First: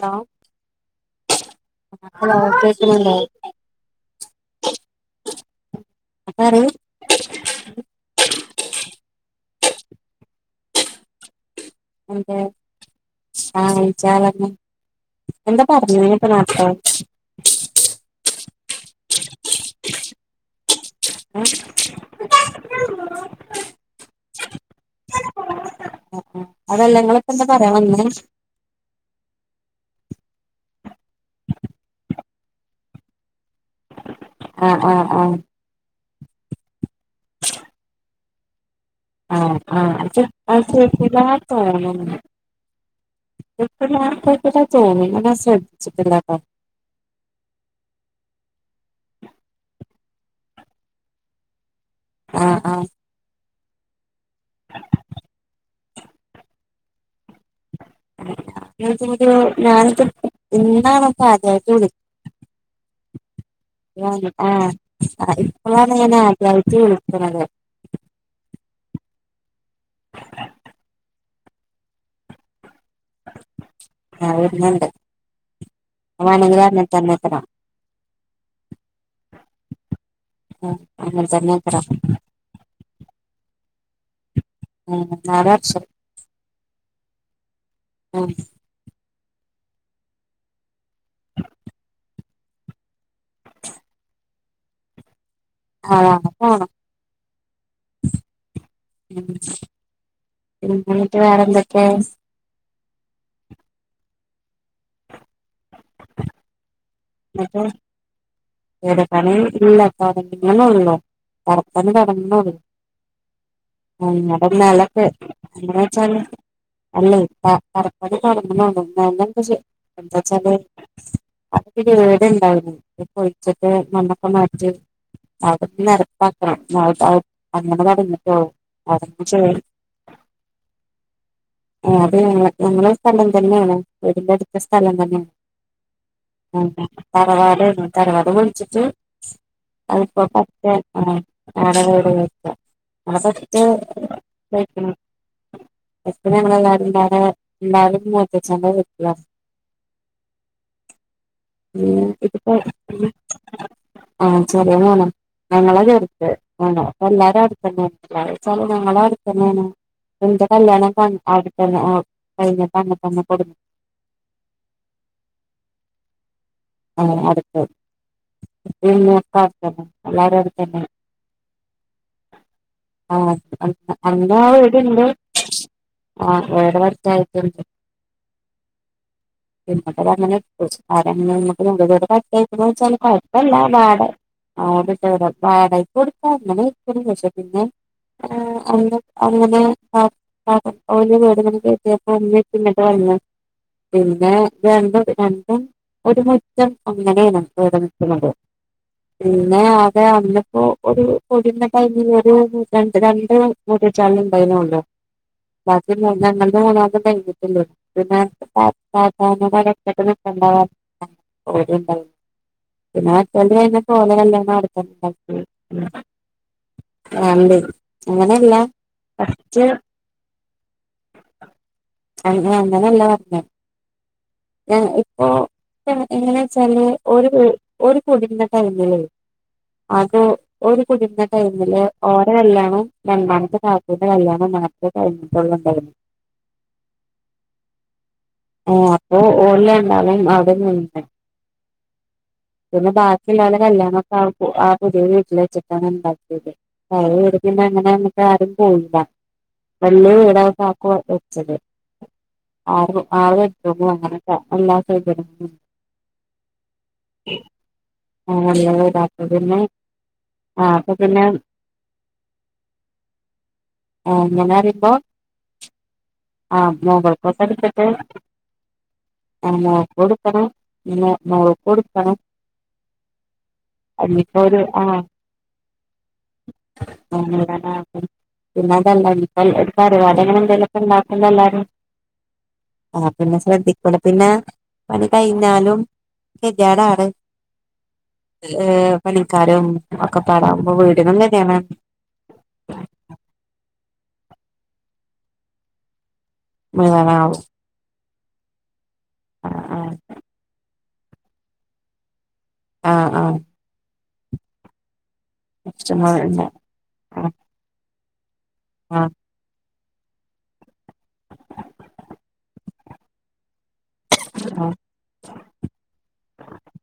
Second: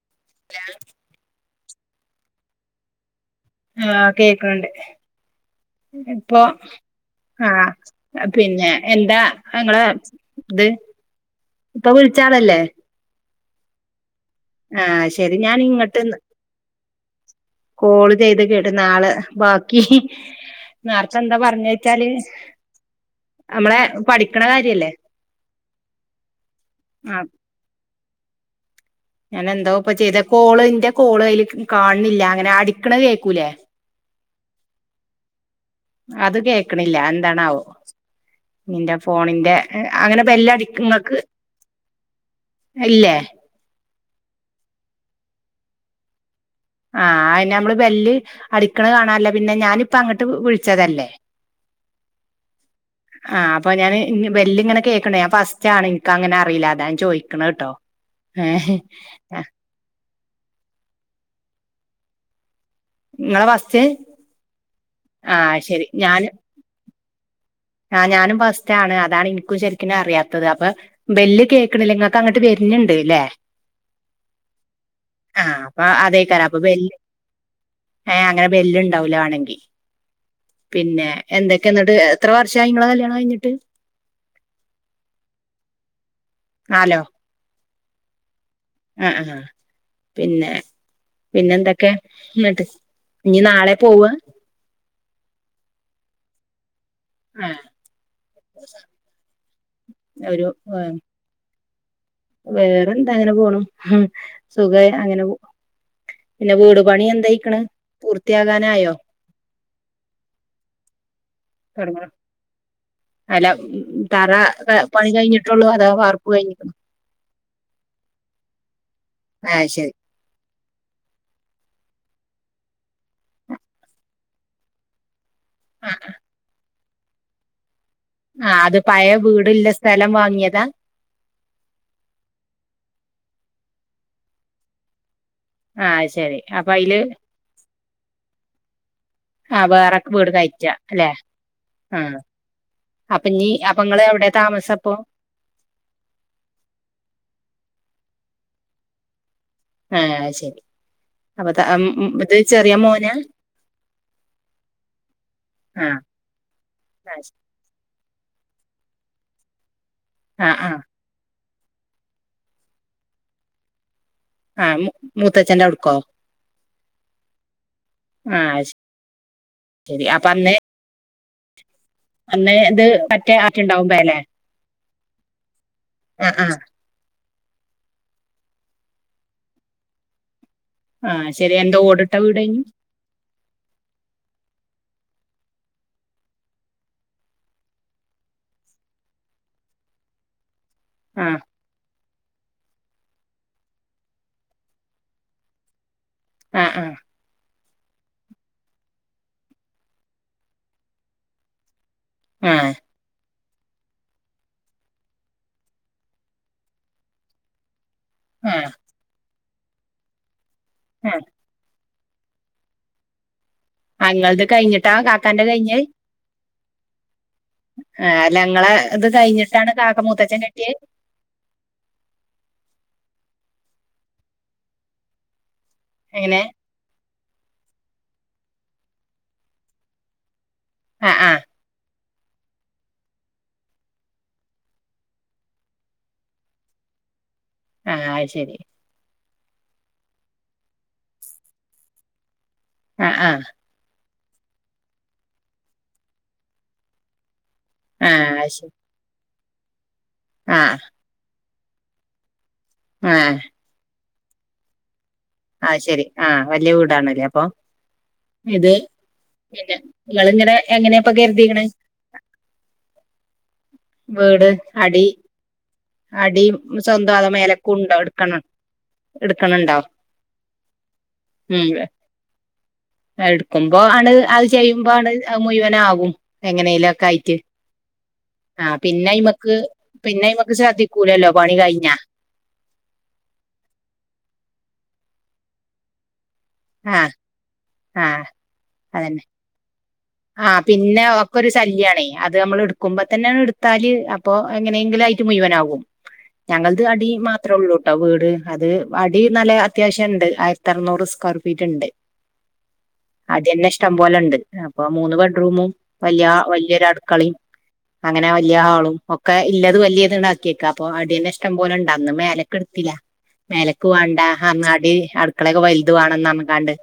Hello hello കേക്കുന്നുല്ലേ ആഹ് കേക്കണണ്ട് ഇപ്പൊ പറയ് ആഹ പിന്നെ എന്താ ങ്ങളെ ഇത് ഇപ്പൊ എന്ത് വിളിച്ചാളല്ലേ ആ വിളിച്ചാ- ആഹ ശരി ഞാന ഇങ്ങോട്ട്ന്ന് നേരത്തെ കോള് ചെയ്ത് കേട്് ന ആാള് ബാക്കി നേരത്തെ എന്താ പറഞ്ഞ വച്ചാല് നമ്മളെ പഠിക്കണ കാര്യല്ലേ ആഹ് അതെല്ലെങ്ങൊക്കെന്താ പറയാം ഞാൻ എന്തോ ഇപ്പ ചെയ്ത കോള് ഇന്റെ കോള് അൽ കാണണില്ല അങ്ങനെ അടിക്കണ കേക്കൂലേ ആഹ ആഹ ആഹ അത് കേക്കണില്ല എന്താണാവോ നിന്റെ ഫോണിന്റെ ആഹ് ആഹ് അത് അങ്ങനെപ്പോ എല്ല അത് കേട്ടില്ലാ അടിക്കുന്നുക്കെണ്ട് ഇല്ലേ ക്കക്കട്ട [unintelligible] തോന്ന ശ്രദ്ധിച്ചട്ടില്ലാക്ക ആഹ അതിനെ നമ്മള് വെല്ല് അടിക്കണ കാണാനല്ല പിന്നെ ഞാനിപ്പ അങ്ങട്ട് വിളിച്ചതല്ലേ [inaudible] ആഹ ആഹ അപ്പോൾ ഞാൻ ബെൽ ഇങ്ങ്നെ കേക്കേ ഫസ്റ്റ് എനിക്ക് അങ്ങന അയില്ല അത ഞാൻ ചോദിച്ചേ ഞാന [unintelligible] ഇന്നാണ് ആദ്യമായിട്ട് വിളിക്കുന്നത് മവാസ [unintelligible] ആ ശരി ഇപ്പോളാണ് ഞൻ ഞാന് ആദ്യമായിട്ട് വിളിക്കുന്നത് ആ ഞാനും ഫസ്റ്റ് ആണ് അതാണ് എനിക്കും കേക്കണില്ല നിങ്ങക്ക് അങ്ങോട്ട് വരരുന്നുണ്ട്ല്ലേ ആഹ് വരുന്നുണ്ട് ആഹ അപ്പൊ അത് അതേക്കരാ അപ്പൊ വേണെങ്കില് അങ്ങനെ വല് തന്നേക്കാരം ഏ അങ്ങനെ ബെല് ഉണ്ടാവൂല ആണെങ്കിൽ ആഹ് പിന്നെ അങ്ങനെ എന്തൊക്കെയ തന്നേക്കാരം എന്നോട്ട് ഇങ്ങളെ കല്യാണം കഴിഞ്ഞിട്ട് ഉം ആറച്ച [unintelligible] ആാലോ ഉം ആഹ ആ പിന്നെ പിന്നെ എന്തൊക്കെ എന്നിട്ട് ഇനി നാളെ പോവ ആഹ ആഹ ഒരു ഏ, പിന്നെ വേറെന്തക്ക വേറെന്താ അങ്ങനെ പോണു സുഖ അങ്ങനെ പിന്നെ വീട്- പണി എന്തായിക്കണ് പൂർത്തിയാകാനായോ എടെ പണിയ ഇല്ല സറങ്ങനെ ഉള്ളോ [unintelligible] കറപ്പന്ന തൊടങ്ങണോ കടങ്ങുന്ന [unintelligible] അല്ല തറ അങ്ങന പണി കഴിഞ്ഞിട്ടുള്ളൂ അതോ വെച്ചല് വാർപ്പ് കഴിഞ്ഞിക്കണോ അല്ലേ തറപ്പണി തോട്ങ്ങളൊള്ളൂ [unintelligible] ആഹ് ശരി എന്താച്ചാല് വേട്ണ്ടാവുന്നു പൊഴിച്ചിട്ട് മണ്ണൊക്കെ മാറ്റി അത ആഹ് നരപ്പാക്കണം [unintelligible] അങ്ങനെ പ ആ അത് പഴ വീട്ല്ല സ്ഥലം വാങ്ങിയതാ അത് ഞ ഞങ്ങളെ സ്ഥലം തന്നെയാണ് വീടിന്റെ അടുത്ത സ്ഥലം തന്നെയാണ് ആഹ് ശെ ഉ തർവാഡെഞ്ഞു തറവാട് പൊളിച്ചിട്ട് ആഹ് വേറെ അല്പ്പ വീട് പ കയറ്റാ ത്തെ അല്ലെ ആടെ വീട് ആഹ് വെക്കാ അപ്പൊ ഇനി അപ്പൊ ഇങ്ങള് [unintelligible] എവിടെ താമസം തായ്കുണു ഇപ്പൊ എപ്പ ഞങ്ങെല്ലാരും ന്റാടെ ല്ലാരും മുത്തച്ഛന്റെ വീട്ടില ആഹ് ശരി അപ്പൊത് അം പിന്നെ ഇത് ഇതിപ്പോ ചെറിയ മോന ആഹ് ചെറിയ മോനാ ശെങ്ങനോ അങ്ങള ആഹ് ചെർത് അ അപ്പ ആഹ് ശ- എല്ലാരും അടുത്തന്നെ ചാല് ഞങ്ങളെ അട്തന്നെണ് പ്പ ന്റെ ആഹ് ആഹ് കല്യാണം പാൺ അട് ആ കൈഞ്ഞപ തന്ന തന്ന കൊടു ആഹ് മൂത്തച്ഛന്റെ ഔട്ക്കോ ആ അടുത് ആഹ് [unintelligible] ശരി അപ്പൊ എല്ലാരു അന്ന് അടുത്തന്നെ അന്ന് ഇത് ആ മറ്റേ ആറ്റുണ്ടാവും പേലെ [unintelligible] ണ്ട്ശ് ആ വേറട്തായ് [unintelligible] [unintelligible] വെച്ചാല് ആ ശരി എന്തോ ഓടിട്ട വീട് കഴിഞ്ഞു കുഴപ്പമല്ലാടെ അ ഓണ്ട് വാടായി കൊടുക്കാങ്ങനെ പക്ഷെ പിന്നെ ആ അങ്ങനെഓ ആ വീട വന്നി പിന്നിട്ട് പറഞ്ഞു പിന്നെ രണ്ടും രണ്ടും ഒരു ആ ചെൽ ആ അങ്ങ്നെണ് ടേ വിക്കുന്നത് പിന്നെ അത അന്നപ്പോ ഒരു കൊടിന്നെ അഞ്ഞൂറ് ആ രണ്ട് രണ്ട് ക്കൂട്ടി ചാലും ണ്ടൈനല്ലോ ആ [unintelligible] [unintelligible] ആഹ് ഓര്ണ്ടാവും പിന്നെ [unintelligible] ആ നിങ്ങളത് കഴിഞ്ഞിട്ടാ വേണ്ട കാക്കാന്റെ കഴിഞ്ഞ് ആ, അല്ല അങ്ങനെയല്ല നിങ്ങളെ ഇത് [unintelligible] കഴിഞ്ഞിട്ടാണ് കാക്ക മൂത്തച്ഛൻ കെട്ടിയത് ആ അങ്ങനെയല്ല പറഞ്ഞേ ഞ ഇപ്പോഎങ്ങനെ എങ്ങനെ വെച്ചാല് ഒരു ഒരു കുടുന്ന ടൈമില് അത് ഒരു ആ കുടുന്ന ആ ടൈമില് ഓരെ കല്യാണം രണ്ടാമത്തെ നാത്തൂന്റെ കല്യാണം മാത്രെ കഴിഞ്ഞിട്ടള്ളണ്ടായി [inaudible] ആഹ് ശരി ഓ ഓലെ ണ്ടാളീം അവിടെന്നന്നെ പിന്നെ ആ ആ ബാക്കിള്ളലെ കല്യാണം ആപൂ ആ പുതിയ വീട്ടിലെചിട്ടാണ് ണ്ടാക്കിയത് പിന്നെ അങ്ങനെ ആ നമക്ക് ആരും അത് ശരി പോവില്ല വല്യ വീടാ ആ കാകു വെച്ചത് ആറ് ആ ആറ് എടു അങ്ങന എല്ലാ സൗകര്യങ്ങളും ആ ശെരി ആ വല്യ വീടാണല്ലേ അപ്പൊ നല്ല ഇത് വീടാ അപ്പൊ പിന്നെ ങ്ങൾങ്ങനെ ആ അപ്പൊ എങ്ങനെപ്പൊ പിന്നെ കരുതിക്കണേ [inaudible] ആ അങ്ങനെ റിയുമ്പോ അടി ആ മൊകൾ സ്വന്തം അതോ ക്കൊക്കെട്ത്തിട്ട് മേലക്കുണ്ടോ എടുക്കണം ആ എടുക്കണുണ്ടോ മോൾക്കെടുക്കണം പിന്നെ ഉം മോൾക്കെടുക്കണം എടുക്കുമ്പോ ആണ് അത് ആ ചെയ്യുമ്പോ ആണ് അത് മുഴുവനാകും എങ്ങനെയിലൊക്കെ ആയിട്ട് നൂറാനാകും. പിന്നെ ആഹ് അതല്ല പിന്നെ ഇനിയിപ്പോ അയ്മക്ക് ഒരു പരിപാടി പിന്നെ അങ്ങനെ അയ്മക്ക് എന്തെലുമൊക്കെ ഉണ്ടാക്കുമ്പോ ശ്രദ്ധിക്കൂലല്ലോ പണി എല്ലാരും കഴിഞ്ഞാ ആ പിന്നെ ശ്രദ്ധിക്കണം പിന്നെ പണി കഴിഞ്ഞാലും കെതിയേടാണ് ആഹ് ആഹ് ഏഹ് അതന്നെ പണിക്കാരും ഒക്കെ ആഹ് പാടാവുമ്പോ പിന്നെ വീടിനും ഒക്കെ ഒരു കെതിയേടാണ് ശല്യാണേ അത് നമ്മൾ എടുക്കുമ്പോ തന്നെ എടുത്താല് അപ്പൊ എങ്ങനെയെങ്കിലും ആയിട്ട് മുഴുവനാകും ഞങ്ങളത് അടി മുഴുവനാവും മാത്രേ ഉള്ളൂട്ടോ വീട് അത് അടി നല്ല ആഹ് അത്യാവശ്യം ഉണ്ട് ആയിരത്തി അറുന്നൂറ് സ്ക്വയർ ഫീറ്റ് ഉണ്ട് ആഹ് ആഹ് ആഹ് അടിന്നെ ഇഷ്ടം പോലെ ഉണ്ട് അപ്പൊ മൂന്ന് ബെഡ്റൂമും വലിയ കസ്റ്റമർണ്ട് വലിയൊരു ആഹ് അടുക്കളയും അങ്ങനെ വലിയ ഹാളും ആഹ് ഒക്കെ ഇല്ലത് വലിയത് ഇണ്ടാക്കിയേക്ക അപ്പൊ അടിയന്നെ ഇഷ്ടം പോലെ ഇണ്ട് അന്ന് മേലക്ക് എടുത്തില്ല മേലക്ക് വേണ്ട അങ്ങാടി അടുക്കളയൊക്കെ വലുത് വേണംന്നർഞ്ഞ്ക്കാണ്ട്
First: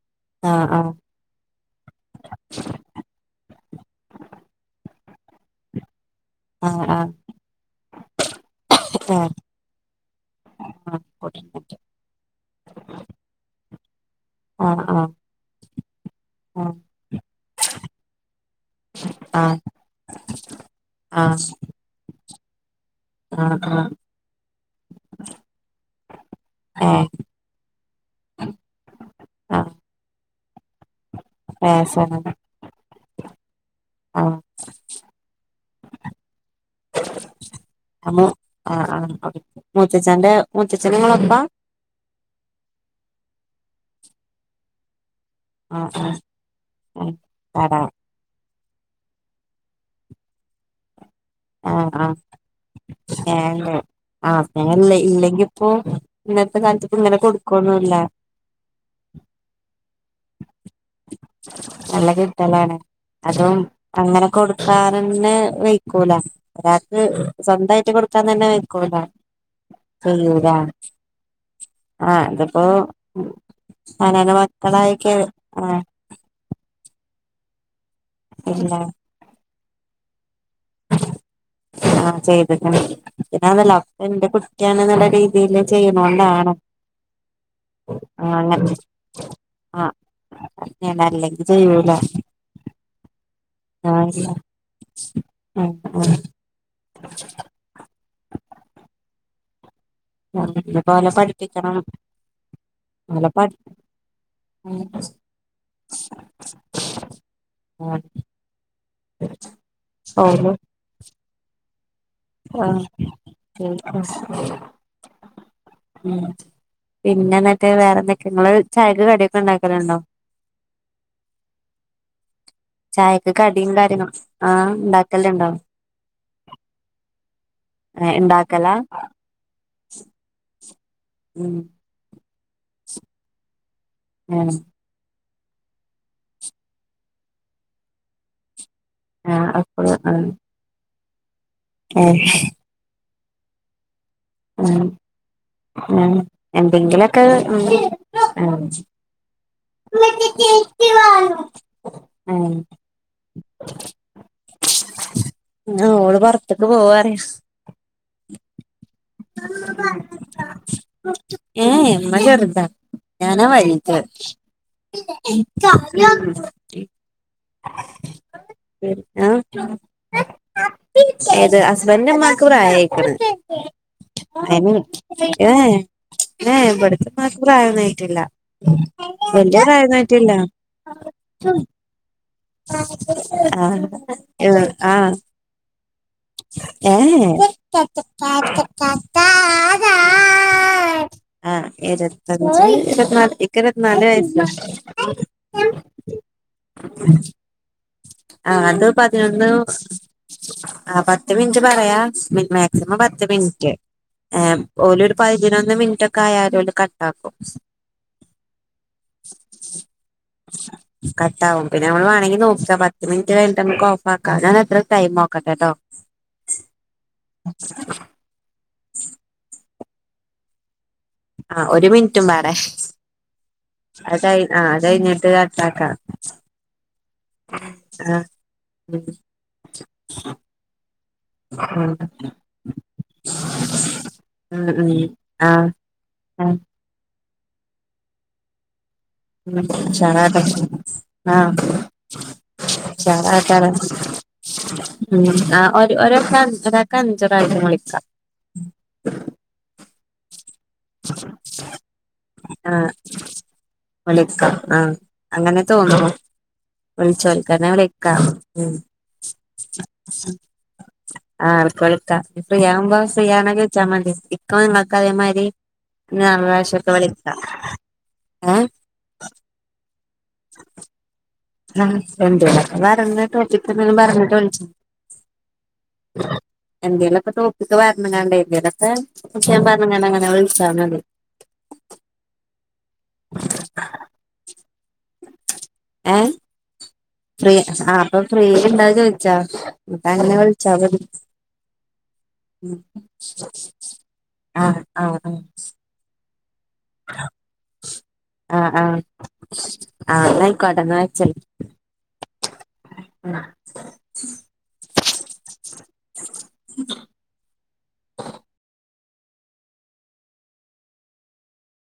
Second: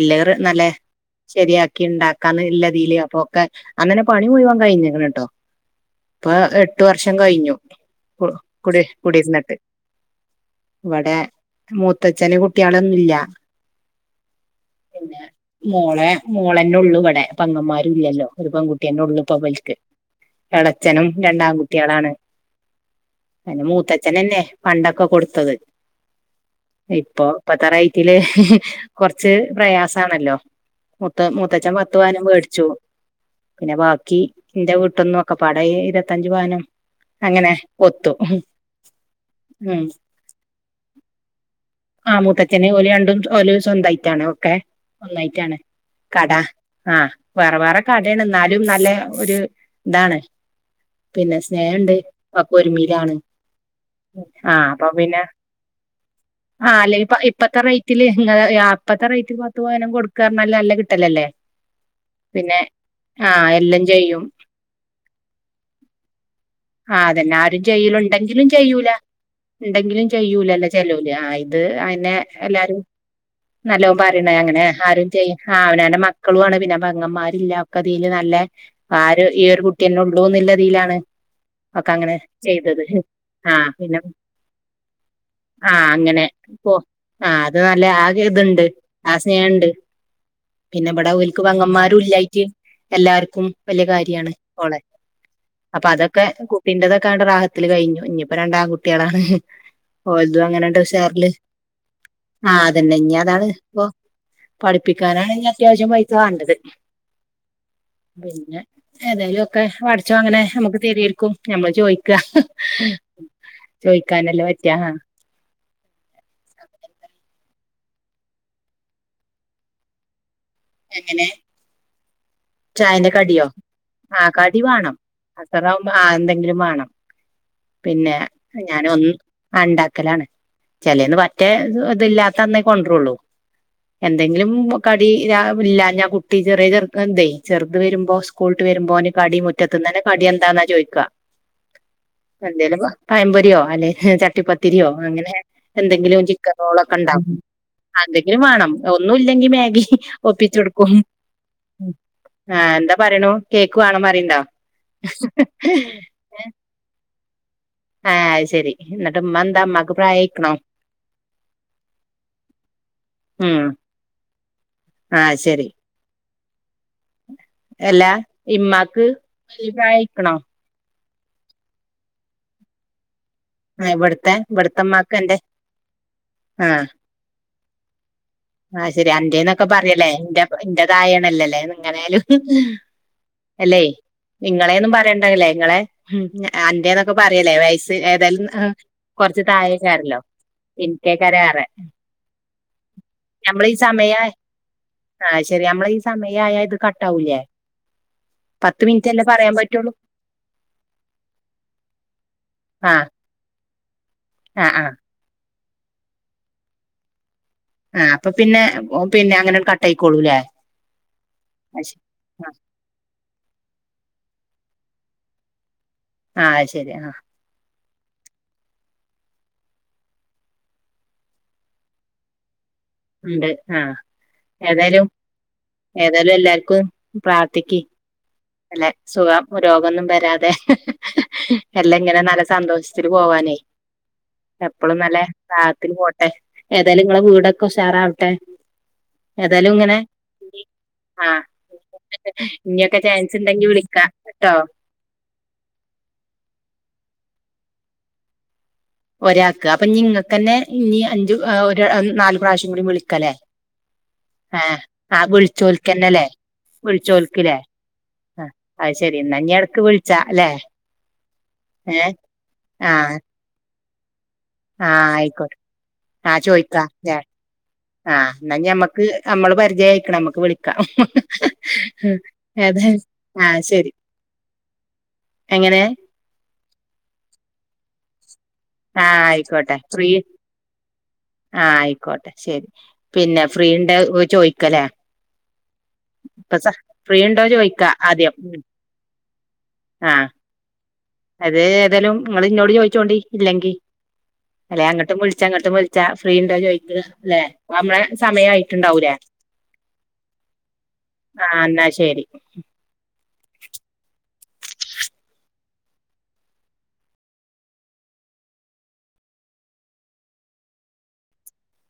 ഇല്ലറ് നല്ല ആഹ് ആഹ് ആഹ് ശരിയാക്കി ഇണ്ടാക്കാന്ന് ഇല്ലതില് അപ്പൊ ഒക്കെ അങ്ങനെ പണി മുഴുവൻ കഴിഞ്ഞ്ക്ക്ണ് ട്ടോ ഇപ്പൊ എട്ട് ആഹ് വർഷം ആഹ് കഴിഞ്ഞു കുടി ആഹ് ആഹ് ആഹ് കുടിര്ന്നിട്ട് ഇവിടെ മൂത്തച്ഛന് കുട്ട്യാളൊന്നുല്ല ആഹ് പിന്നെ മോളെ മോളെന്നെ ഉള്ളു ഇവിടെ പെങ്ങന്മാരും ഇല്ലല്ലോ ഒരു പെൺകുട്ടിയന്നെ ഉള്ളു ഇപ്പൊ ആഹ് ഇവൽക്ക് എളച്ചനും ആഹ് രണ്ടാൺകുട്ട്യാളാണ് ആഹ് അയ്ന് ആഹ് മൂത്തച്ഛനന്നെ പണ്ടൊക്കെ കൊടുത്തത് ഏഹ് ഇപ്പൊ ഇപ്പത്തെ റേറ്റില് കൊറച്ച് ആഹ് പ്രയാസാണല്ലോ മൂത്ത മൂത്തച്ഛൻ പത്ത് പ്രയാസാണ് പവനും മേടിച്ചു പിന്നെ ബാക്കി ആഹ് എന്റെ വീട്ടൊന്നും ഒക്കെപ്പാടെ ഇരുപത്തഞ്ച് പവനും അങ്ങനെ ഒത്തു അമ്മു ആഹ് ആഹ് ഓക്കെ ഉം മൂത്തച്ഛന്റെ മൂത്തച്ഛന് ഇങ്ങളൊപ്പാ ആ മൂത്തച്ഛന് ഓല് രണ്ടും ഓല് സ്വന്തായിട്ടാണ് ഒക്കെ ഒന്നായിട്ടാണ് ആഹ് ആഹ് കട ആഹ് ആഹ് വേറെ വേറെ പാടാ കടയാണ് എന്നാലും നല്ല ഒരു ഇതാണ് പിന്നെ ആഹ് സ്നേഹണ്ട് ആഹ് ഒക്കെ ഒരുമയിലാണ് ഏഹ് ഇണ്ട് ആഹ് ആഹ് അപ്പൊ സ്നേഹല്ല പിന്നെ ഇല്ലെങ്കിപ്പോ ഇന്നത്തെ ആഹ് കാലത്ത് ഇപ്പ അല്ലെങ്കി ഇപ്പ ഇങ്ങനെ ഇപ്പത്തെ കൊടുക്കൊന്നുല്ല റേറ്റില് ഇങ്ങ അപ്പത്തെ റേറ്റിൽ പത്ത് പവനും കൊടുക്കാറഞ്ഞാല് നല്ല കിട്ടലല്ലേ നല്ല പിന്നെ കിട്ടലാണ് ആഹ് അതും എല്ലാം ചെയ്യും അങ്ങനെ കൊടുക്കാനന്നെ വെയ്ക്കൂല ഒരാൾക്ക് ആഹ് അതന്നെ ആരും സ്വന്തായിട്ട് കൊടുക്കാൻ തന്നെ ചെയ്യലുണ്ടെങ്കിലും ചെയ്യൂല വെയ്ക്കൂല ഉണ്ടെങ്കിലും ചെയ്യൂല ചെയ്യൂലല്ലോ ചെലോല് ആഹ് ഇത് അയിനെ ആഹ് ഇതിപ്പോ എല്ലാരും നല്ലോം പറയണേ അവനവന്റെ അങ്ങനെ ആരും മക്കളായിക്കെ ചെയ്യ ആ ആഹ് അവനവന്റെ മക്കളും ആണ് പിന്നെ പെങ്ങന്മാരില്ല ഒക്കെ ഇതില് നല്ല ഇല്ല ആര് ഈ ഒരു കുട്ടിയന്നെ ഉള്ളൂ എന്നുള്ളതിലാണ് ഒക്കെ അങ്ങനെ ആഹ് ചെയ്ത്ക്ക്ണ് ചെയ്തത് ആഹ് പിന്നതല്ല പിന്നെ ഒക്കെ ഇന്റെ കുട്ടിയാണ്ന്ന്ള്ള രീതിയില് ആഹ് അങ്ങനെ ചെയ്യ്ണോണ്ടാണ് പോ ആഹ് അത് നല്ല ആകെ ആഹ് ഇതുണ്ട് അങ്ങനെ ആ സ്നേഹണ്ട് ആഹ് പിന്നെ അങ്ങനെയാണ് ഇവിടെ ഓൽക്ക് അല്ലെങ്കി ചെയ്യൂല പെങ്ങന്മാരും ഇല്ലായിട്ട് എല്ലാർക്കും വലിയ ആഹ് ഇല്ല കാര്യാണ് ഓളെ ആഹ് അപ്പൊ ആഹ് അതൊക്കെ കുട്ടീന്റെതൊക്കാണ്ട് റാഹത്തില് കഴിഞ്ഞു ഇനിയിപ്പോ രണ്ടാൺകുട്ടികളാണ് ഓലതും ആഹ് അങ്ങനെണ്ട് ഇഞ്ഞ്പ്പോ ഓലെ ഉഷാറില് പഠിപ്പിക്കണം ആഹ് അതന്നെ ഇനി ഓലെ അതാണ് പഠി ഇപ്പൊ പഠിപ്പിക്കാനാണെങ്കി അത്യാവശ്യം പൈസ വേണ്ടത് പിന്നെ ഏതായാലും ഒക്കെ പടച്ചോൻ അങ്ങനെ ഓല് നമുക്ക് തരുവായിരിക്കും ഞമ്മള് ചോദിക്കുക ആഹ് ചോദിക്കാനല്ലേ പറ്റാ ആ ഉം പിന്നെ എന്നിട്ട് വേറെന്തൊക്കെ നിങ്ങള് ചായക്ക് കടിയൊക്കെ ഉണ്ടാക്കലുണ്ടോ എങ്ങനെ ചായന്റെ ചായക്ക് കടിയോ കടിയും കാര്യങ്ങളും ആ കടി ആഹ് വേണം ഉണ്ടാക്കലുണ്ടോ അസറാവുമ്പോ ആ എന്തെങ്കിലും വേണം പിന്നെ ഉണ്ടാക്കലാ ഞാൻ ഒന്ന് ആ ഉണ്ടാക്കലാണ് ചിലേന്ന് പറ്റേ ഉം ഇതില്ലാത്ത അന്നേ കൊണ്ടുവരുള്ളൂ എന്തെങ്കിലും ആഹ് കടി ഇല്ല ഞാൻ കുട്ടി ചെറിയ ചെറുക്ക എന്തേ ചെറുത് വരുമ്പോ സ്കൂളിട്ട് വരുമ്പോ ഓന് കടി ആഹ് മുറ്റത്തുനിന്ന് അപ്പള് തന്നെ കടി ആഹ് എന്താന്നാ ചോദിക്കുക ഏഹ് എന്തേലും പഴംപൊരിയോ അല്ലെ ആഹ് ചട്ടിപ്പത്തിരിയോ അങ്ങനെ ആഹ് എന്തെങ്കിലും ചിക്കൻ റോളൊക്കെ ഉണ്ടാവും എന്തെങ്കിലൊക്കെ ഉം എന്തെങ്കിലും ആഹ് വേണം ഒന്നും ഇല്ലെങ്കി മാഗി ഒപ്പിച്ചു കൊടുക്കും ആഹ് ആ എന്താ പറയണു കേക്ക് വേണം പറയണ്ടോ ഓള് പൊറത്തേക്ക് പോവാ പറയാ ആ ശരി എന്നിട്ട് ഉമ്മ എന്താ ഉമ്മാക്ക് പ്രായക്കണോ ഏഹ് ഇമ്മ ചെറുതാ ഞാനാ ഉം വലുത് ആ ശരി അല്ല ഇമ്മാക്ക് ആഹ് വലിയ പ്രായക്കണോ ഏത് ഹസ്ബൻഡിന്റെ ഉമ്മാക്ക് പ്രായായിക്കണ് ഇവിടുത്തെ ഇവിടുത്തെ ഉമ്മാക്ക് എന്റെ ഏഹ് ഏ ആ ഇവിടുത്തെ ഉമ്മാക്ക് പ്രായൊന്നും ആയിട്ടില്ല ആ ശരി വല്യ അന്റേന്നൊക്കെ പ്രായൊന്നും പറയല്ലേ ആയിട്ടില്ല എന്റെ എന്റേതായണല്ലേ നിങ്ങനാലും ആ അല്ലേ ആ ഏ നിങ്ങളെയൊന്നും പറയണ്ടല്ലേ നിങ്ങളെ ഉം, അന്റേന്നൊക്കെ പറയല്ലേ വയസ്സ് ഏതായാലും ആ, കുറച്ച് താഴേക്കാരല്ലോ ആ എനിക്കേക്കാരേറെ ഇരുപത്തഞ്ച് ഇരുപത്തിനാല് ഇക്ക് നമ്മൾ ഈ ഇരുപത്തിനാല് സമയം വയസ്സ് ആഹ് ശരി നമ്മളെ ഈ സമയായ ഇത് കട്ടാവൂലേ ആ പത്ത് അത് മിനിറ്റല്ലേ പതിനൊന്ന് പറയാൻ പറ്റുള്ളൂ ആ പത്ത് മിനിറ്റ് പറയാ മാക്സിമം ആഹ് പത്ത് മിനിറ്റ് ആഹ് ആഹ് ഓലൊരു പതിനൊന്ന് മിനിറ്റ് ഒക്കെ ആയാലും ഓല് കട്ടാക്കും ആഹ് അപ്പൊ പിന്നെ ഓ, പിന്നെ അങ്ങനെ കട്ടായിക്കോളൂല്ലേ കട്ടാവും അത് പിന്നെ ശരി നമ്മള് വേണെങ്കി ആഹ് നോക്കാ പത്ത് മിനിറ്റ് കഴിഞ്ഞിട്ട് നമുക്ക് ഓഫ് ആക്കാം ഞാൻ എത്ര ടൈം നോക്കട്ടെട്ടോ ആഹ് ശരി ആഹ് ആ ഒരു മിനിറ്റും പാടെ ഉണ്ട് ആഹ് അത് കഴി ആ അത് ഏതായാലും കഴിഞ്ഞിട്ട് കട്ടാക്കാം ഏതായാലും എല്ലാർക്കും പ്രാർത്ഥിക്ക് ആ അല്ലെ ഉം സുഖം രോഗൊന്നും വരാതെ എല്ലാം ഉം ഇങ്ങനെ നല്ല സന്തോഷത്തില് പോവാനേ ഉം ഉം എപ്പളും നല്ല ആ റാഹത്തില് പോട്ടെ ആ ഏതായാലും ഇങ്ങളെ വീടൊക്കെ ഉഷാറാവട്ടെ ഉം ഏതായാലും ഇങ്ങനെ ഉഷാറാവട്ടെ ആ ആഹ് ഇനിയൊക്കെ ചാൻസ് ഉഷാറാവട്ടെ ഉണ്ടെങ്കി പറ വിളിക്കാ ട്ടോ ഉം ആ ഒരു ഒരാൾക്ക് ഒരാൾക്ക് അഞ്ച് പ്രാവശ്യം വിളിക്കാം ഒരാൾക്ക് അപ്പൊ നിങ്ങൾക്കന്നെ ഇനി അഞ്ചു ഒരു നാല് പ്രാവശ്യം ആ കൂടി വിളിക്കല്ലേ വിളിക്കാം ഏഹ് ആ ആ അങ്ങനെ തോന്നുണു വിളിച്ചോൽക്കന്നെല്ലേ വിളിച്ചോൽക്കില്ലേ വിളിച്ചോൽക്കന്നെ വിളിക്കാം ആ ഉം അത് ശരി എന്നാ ഇനി ഇടക്ക് വിളിച്ചാ അല്ലേ ആ അവർക്ക് ഏഹ് വിളിക്കാം ഫ്രീ ആവുമ്പോ ആഹ് ഫ്രീ ആണോ ചോദിച്ചാ മതി ഇക്കും നിങ്ങൾക്ക് ആഹ് അതേമാതിരി ആയിക്കോട്ടെ ആ നാല് ചോയിക്കാ പ്രാവശ്യൊക്കെ ല്ലേ വിളിക്കാം ആഹ് ഏ എന്നാ ഞമ്മക്ക് നമ്മള് പരിചയായിക്കണ് നമ്മക്ക് വിളിക്കാം ആ എന്തിനൊക്കെ ഏതായാലും പറഞ്ഞ ആഹ് ടോപ്പിക്ക് ശരി എന്തെങ്കിലും പറഞ്ഞിട്ട് വിളിച്ചാ എങ്ങനെ എന്തേലൊക്കെ ടോപ്പിക്ക് പറഞ്ഞ്ങ്ങാണ്ടേ എന്തേലൊക്കെ ആഹ് വിഷയം ആയിക്കോട്ടെ പറഞ്ഞ്ങ്ങാണ്ട് ഫ്രീ അങ്ങനെ വിളിച്ചാ മതി ആഹ് ആയിക്കോട്ടെ ശരി പിന്നെ ഫ്രീ ഉണ്ടോ ചോയിക്കല്ലേ ഏഹ് ഇപ്പൊ ഫ്രീ ഉണ്ടോ ഫ്രീ ചോയിക്കാ ആഹ് അപ്പൊ ആദ്യം ഫ്രീ ഇണ്ടോ ചോയിച്ചാ ആഹ് ന്നട്ടങ്ങനെ വിളിച്ചാ മതി അത് ഏതായാലും നിങ്ങൾ ഇന്നോട് ചോദിച്ചോണ്ടി ഇല്ലെങ്കി ആഹ് അല്ലെ ആഹ് അങ്ങട്ടും ആഹ് വിളിച്ചാ ഇങ്ങട്ടും വിളിച്ചാ ഫ്രീ ഉണ്ടോ ചോദിക്ക അല്ലെ നമ്മളെ ആഹ് ആഹ് സമയായിട്ടുണ്ടാവൂലേ ആഹ് ന്നാ അയ്ക്കോട്ടെ ന്നാ വെച്ചളി ആ എന്നാ ശരി